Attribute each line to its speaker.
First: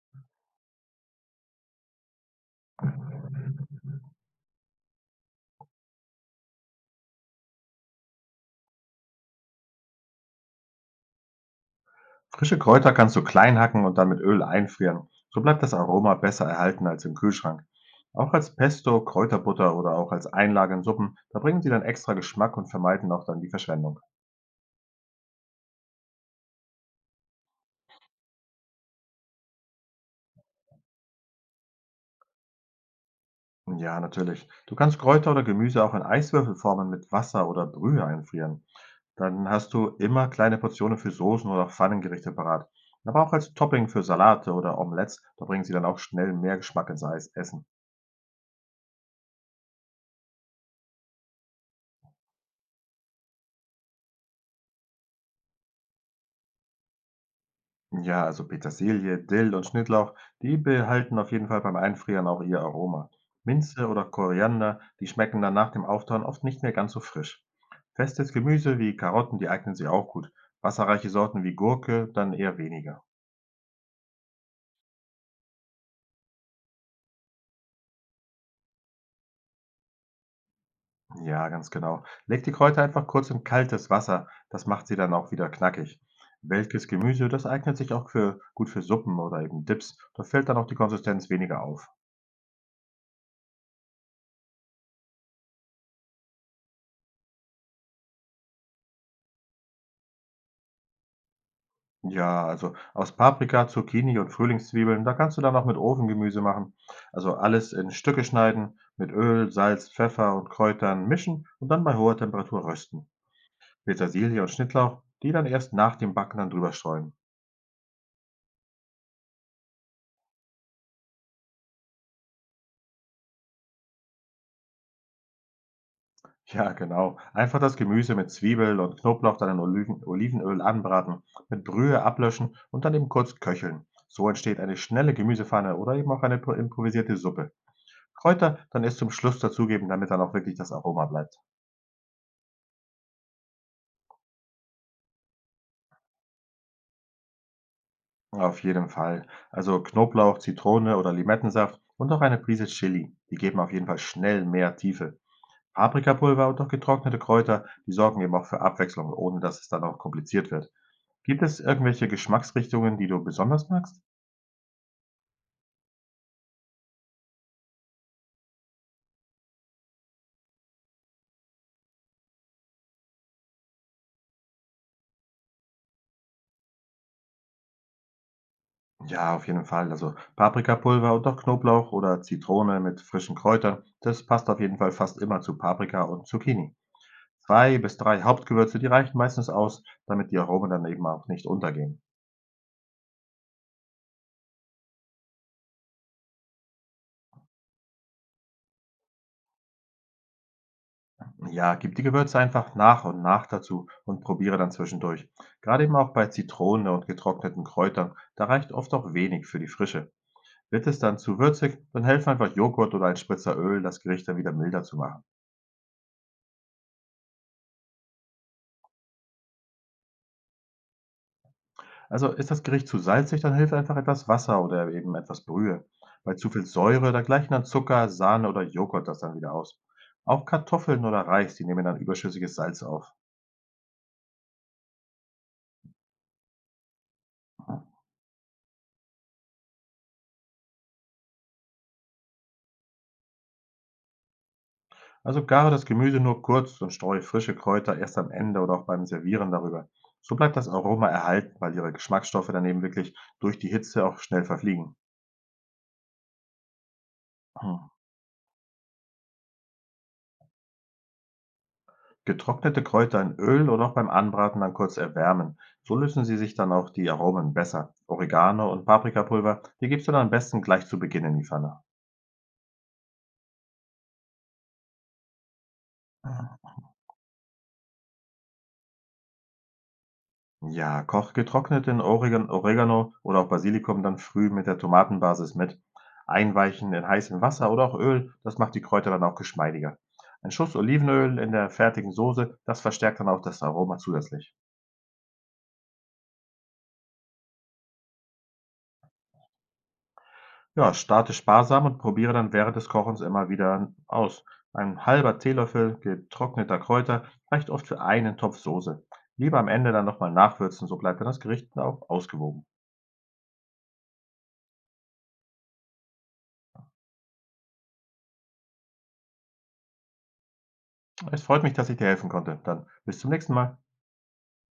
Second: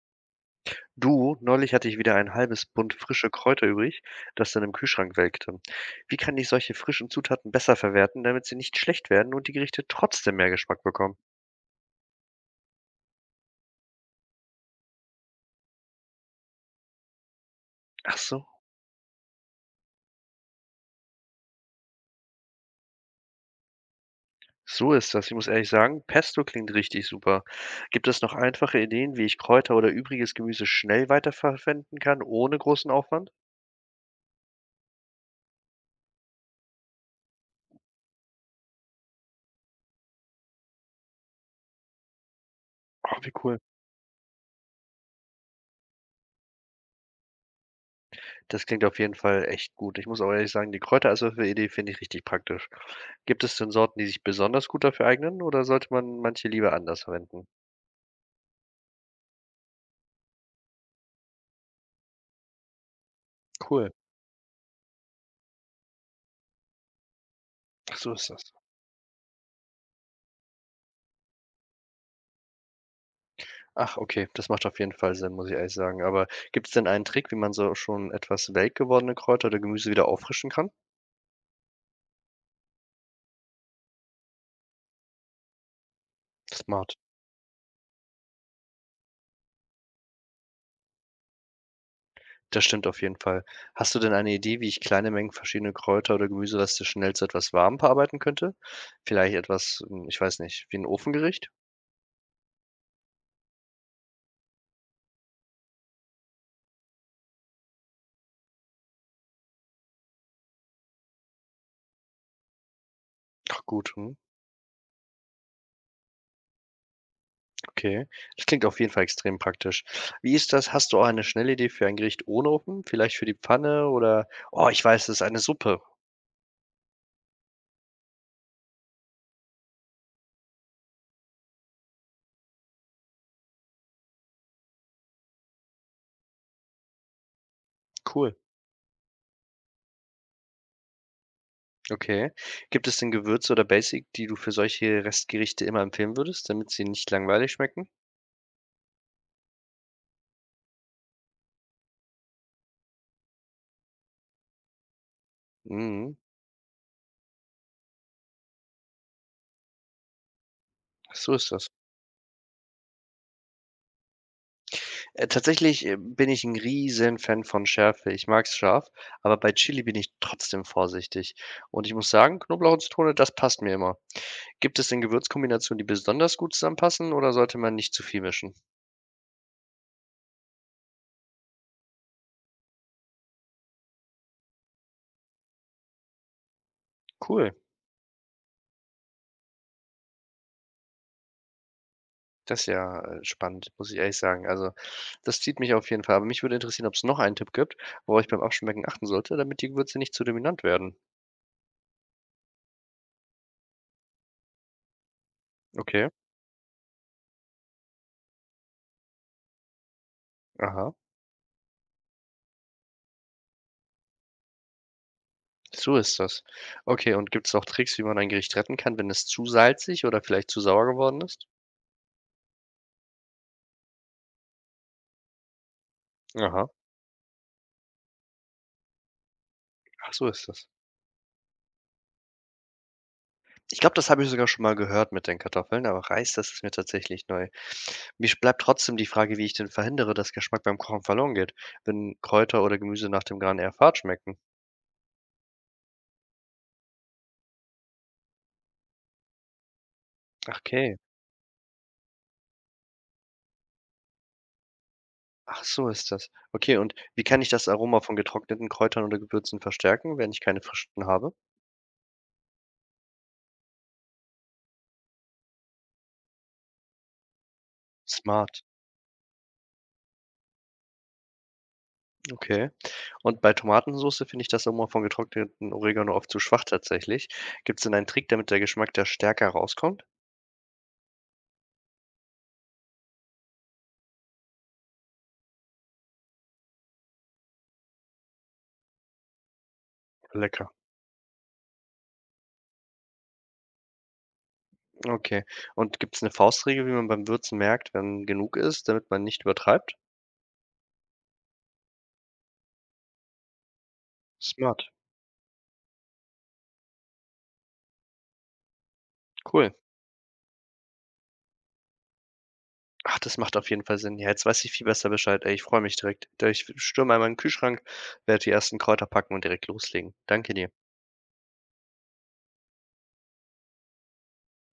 Speaker 1: Du, neulich hatte ich wieder ein halbes Bund frische Kräuter übrig, das dann im Kühlschrank welkte. Wie kann ich solche frischen Zutaten besser verwerten, damit sie nicht schlecht werden und die Gerichte trotzdem mehr Geschmack bekommen?
Speaker 2: Frische Kräuter kannst du klein hacken und dann mit Öl einfrieren. So bleibt das Aroma besser erhalten als im Kühlschrank.
Speaker 1: Ach
Speaker 2: Auch
Speaker 1: so,
Speaker 2: als Pesto, Kräuterbutter oder auch als Einlage in Suppen, da bringen sie dann extra Geschmack und vermeiden auch dann die Verschwendung.
Speaker 1: so ist das. Ich muss ehrlich sagen, Pesto klingt richtig super. Gibt es noch einfache Ideen, wie ich Kräuter oder übriges Gemüse schnell weiterverwenden kann, ohne großen Aufwand?
Speaker 2: Ja, natürlich. Du kannst Kräuter oder Gemüse auch in Eiswürfelformen mit Wasser oder Brühe einfrieren. Dann hast du immer kleine Portionen für Soßen oder auch Pfannengerichte parat.
Speaker 1: Oh,
Speaker 2: Aber
Speaker 1: wie
Speaker 2: auch als
Speaker 1: cool.
Speaker 2: Topping für Salate oder Omelettes, da bringen sie dann auch schnell mehr Geschmack ins Eis Essen.
Speaker 1: Das klingt auf jeden Fall echt gut. Ich muss auch ehrlich sagen, die Kräuteraswürfel-Idee finde ich richtig praktisch. Gibt es denn Sorten, die sich besonders gut dafür eignen, oder sollte man manche lieber anders verwenden?
Speaker 2: Ja, also Petersilie, Dill und Schnittlauch, die behalten auf jeden Fall beim Einfrieren auch ihr Aroma. Minze
Speaker 1: Cool.
Speaker 2: oder Koriander, die schmecken dann nach dem Auftauen oft nicht mehr ganz so frisch.
Speaker 1: Ach, so ist
Speaker 2: Festes
Speaker 1: das.
Speaker 2: Gemüse wie Karotten, die eignen sich auch gut. Wasserreiche Sorten wie Gurke dann eher weniger.
Speaker 1: Ach, okay, das macht auf jeden Fall Sinn, muss ich ehrlich sagen. Aber gibt es denn einen Trick, wie man so schon etwas welk gewordene Kräuter oder Gemüse wieder auffrischen kann?
Speaker 2: Ja, ganz genau. Leg die Kräuter einfach kurz in kaltes Wasser, das macht sie dann auch wieder knackig. Welkes
Speaker 1: Smart.
Speaker 2: Gemüse, das eignet sich auch gut für Suppen oder eben Dips. Da fällt dann auch die Konsistenz weniger auf.
Speaker 1: Das stimmt auf jeden Fall. Hast du denn eine Idee, wie ich kleine Mengen verschiedene Kräuter oder Gemüsereste schnell zu etwas Warmem verarbeiten könnte? Vielleicht etwas, ich weiß nicht, wie ein Ofengericht?
Speaker 2: Ja, also aus Paprika, Zucchini und Frühlingszwiebeln, da kannst du dann auch mit Ofengemüse machen. Also alles in Stücke schneiden, mit Öl, Salz, Pfeffer und Kräutern mischen und dann bei hoher Temperatur rösten.
Speaker 1: Ach gut, mhm,
Speaker 2: Petersilie und Schnittlauch, die dann erst nach dem Backen dann drüber streuen.
Speaker 1: okay. Das klingt auf jeden Fall extrem praktisch. Wie ist das? Hast du auch eine schnelle Idee für ein Gericht ohne Ofen? Vielleicht für die Pfanne oder oh, ich weiß es, eine Suppe.
Speaker 2: Ja, genau. Einfach das Gemüse mit Zwiebel und Knoblauch dann in Olivenöl anbraten, mit Brühe ablöschen und dann eben kurz köcheln. So entsteht eine schnelle Gemüsepfanne oder eben auch eine improvisierte Suppe.
Speaker 1: Cool.
Speaker 2: Kräuter dann erst zum Schluss dazugeben, damit dann auch wirklich das Aroma bleibt.
Speaker 1: Okay. Gibt es denn Gewürze oder Basic, die du für solche Restgerichte immer empfehlen würdest, damit sie nicht langweilig schmecken?
Speaker 2: Auf jeden Fall. Also Knoblauch, Zitrone oder Limettensaft und auch eine Prise Chili. Die geben auf jeden Fall schnell mehr Tiefe.
Speaker 1: Mhm.
Speaker 2: Paprikapulver und noch getrocknete Kräuter, die sorgen eben auch für Abwechslung, ohne dass es dann auch kompliziert wird.
Speaker 1: Ach, so
Speaker 2: Gibt
Speaker 1: ist
Speaker 2: es
Speaker 1: das.
Speaker 2: irgendwelche Geschmacksrichtungen, die du besonders magst?
Speaker 1: Tatsächlich, bin ich ein riesen Fan von Schärfe. Ich mag's scharf, aber bei Chili bin ich trotzdem vorsichtig. Und ich muss sagen, Knoblauch und Zitrone, das passt mir immer. Gibt es denn Gewürzkombinationen, die besonders gut zusammenpassen oder sollte man nicht zu viel mischen?
Speaker 2: Ja, auf jeden Fall. Also Paprikapulver und auch Knoblauch oder Zitrone mit frischen Kräutern, das passt auf jeden Fall fast immer zu Paprika und Zucchini.
Speaker 1: Cool.
Speaker 2: Zwei bis drei Hauptgewürze, die reichen meistens aus, damit die Aromen dann eben auch nicht untergehen.
Speaker 1: Das ist ja, spannend, muss ich ehrlich sagen. Also, das zieht mich auf jeden Fall. Aber mich würde interessieren, ob es noch einen Tipp gibt, worauf ich beim Abschmecken achten sollte, damit die Gewürze nicht zu dominant werden.
Speaker 2: Ja, gib die Gewürze einfach nach und nach dazu und probiere dann zwischendurch. Gerade eben
Speaker 1: Okay,
Speaker 2: auch bei Zitrone und getrockneten Kräutern, da reicht oft auch wenig für die Frische. Wird
Speaker 1: aha,
Speaker 2: es dann zu würzig, dann helfen einfach Joghurt oder ein Spritzer Öl, das Gericht dann wieder milder zu machen.
Speaker 1: so ist das. Okay, und gibt es auch Tricks, wie man ein Gericht retten kann, wenn es zu salzig oder vielleicht zu sauer geworden ist?
Speaker 2: Also ist das Gericht zu salzig, dann hilft einfach etwas Wasser oder eben etwas Brühe. Bei zu viel
Speaker 1: Aha,
Speaker 2: Säure, da gleichen dann Zucker, Sahne oder Joghurt das dann wieder aus.
Speaker 1: ach, so
Speaker 2: Auch
Speaker 1: ist das.
Speaker 2: Kartoffeln oder Reis, die nehmen dann überschüssiges Salz auf.
Speaker 1: Ich glaube, das habe ich sogar schon mal gehört mit den Kartoffeln, aber Reis, das ist mir tatsächlich neu. Mir bleibt trotzdem die Frage, wie ich denn verhindere, dass Geschmack beim Kochen verloren geht, wenn Kräuter oder Gemüse nach dem Garen eher fad schmecken.
Speaker 2: Also gare das Gemüse nur kurz und streue frische Kräuter erst am Ende oder auch beim Servieren darüber. So bleibt
Speaker 1: Ach,
Speaker 2: das
Speaker 1: okay.
Speaker 2: Aroma erhalten, weil ihre Geschmacksstoffe daneben wirklich durch die Hitze auch schnell verfliegen.
Speaker 1: Ach, so ist das. Okay, und wie kann ich das
Speaker 2: Hm.
Speaker 1: Aroma von getrockneten Kräutern oder Gewürzen verstärken, wenn ich keine frischen habe?
Speaker 2: Getrocknete Kräuter in Öl oder auch beim Anbraten dann kurz erwärmen. So lösen sie sich dann auch die Aromen besser.
Speaker 1: Smart,
Speaker 2: Oregano und Paprikapulver, die gibst du dann am besten gleich zu Beginn in die Pfanne.
Speaker 1: okay. Und bei Tomatensoße finde ich das Aroma von getrockneten Oregano oft zu schwach tatsächlich. Gibt es denn einen Trick, damit der Geschmack da stärker rauskommt?
Speaker 2: Ja, koch getrockneten Oregano oder auch Basilikum dann früh mit der Tomatenbasis mit. Einweichen in heißem Wasser oder auch Öl, das macht die Kräuter dann auch geschmeidiger. Ein
Speaker 1: Lecker,
Speaker 2: Schuss Olivenöl in der fertigen Soße, das verstärkt dann auch das Aroma zusätzlich.
Speaker 1: okay. Und gibt es eine Faustregel, wie man beim Würzen merkt, wenn genug ist, damit man nicht übertreibt?
Speaker 2: Ja, starte sparsam und probiere dann während des Kochens immer wieder aus.
Speaker 1: Smart,
Speaker 2: Ein halber Teelöffel getrockneter Kräuter reicht oft für einen Topf Soße. Lieber am
Speaker 1: cool.
Speaker 2: Ende dann nochmal nachwürzen, so bleibt dann das Gericht auch ausgewogen.
Speaker 1: Ach, das macht auf jeden Fall Sinn. Ja, jetzt weiß ich viel besser Bescheid. Ey, ich freue mich direkt. Ich stürme einmal in den Kühlschrank, werde die ersten Kräuter packen und direkt loslegen. Danke dir.
Speaker 2: Es freut mich, dass ich dir helfen konnte. Dann bis zum nächsten Mal.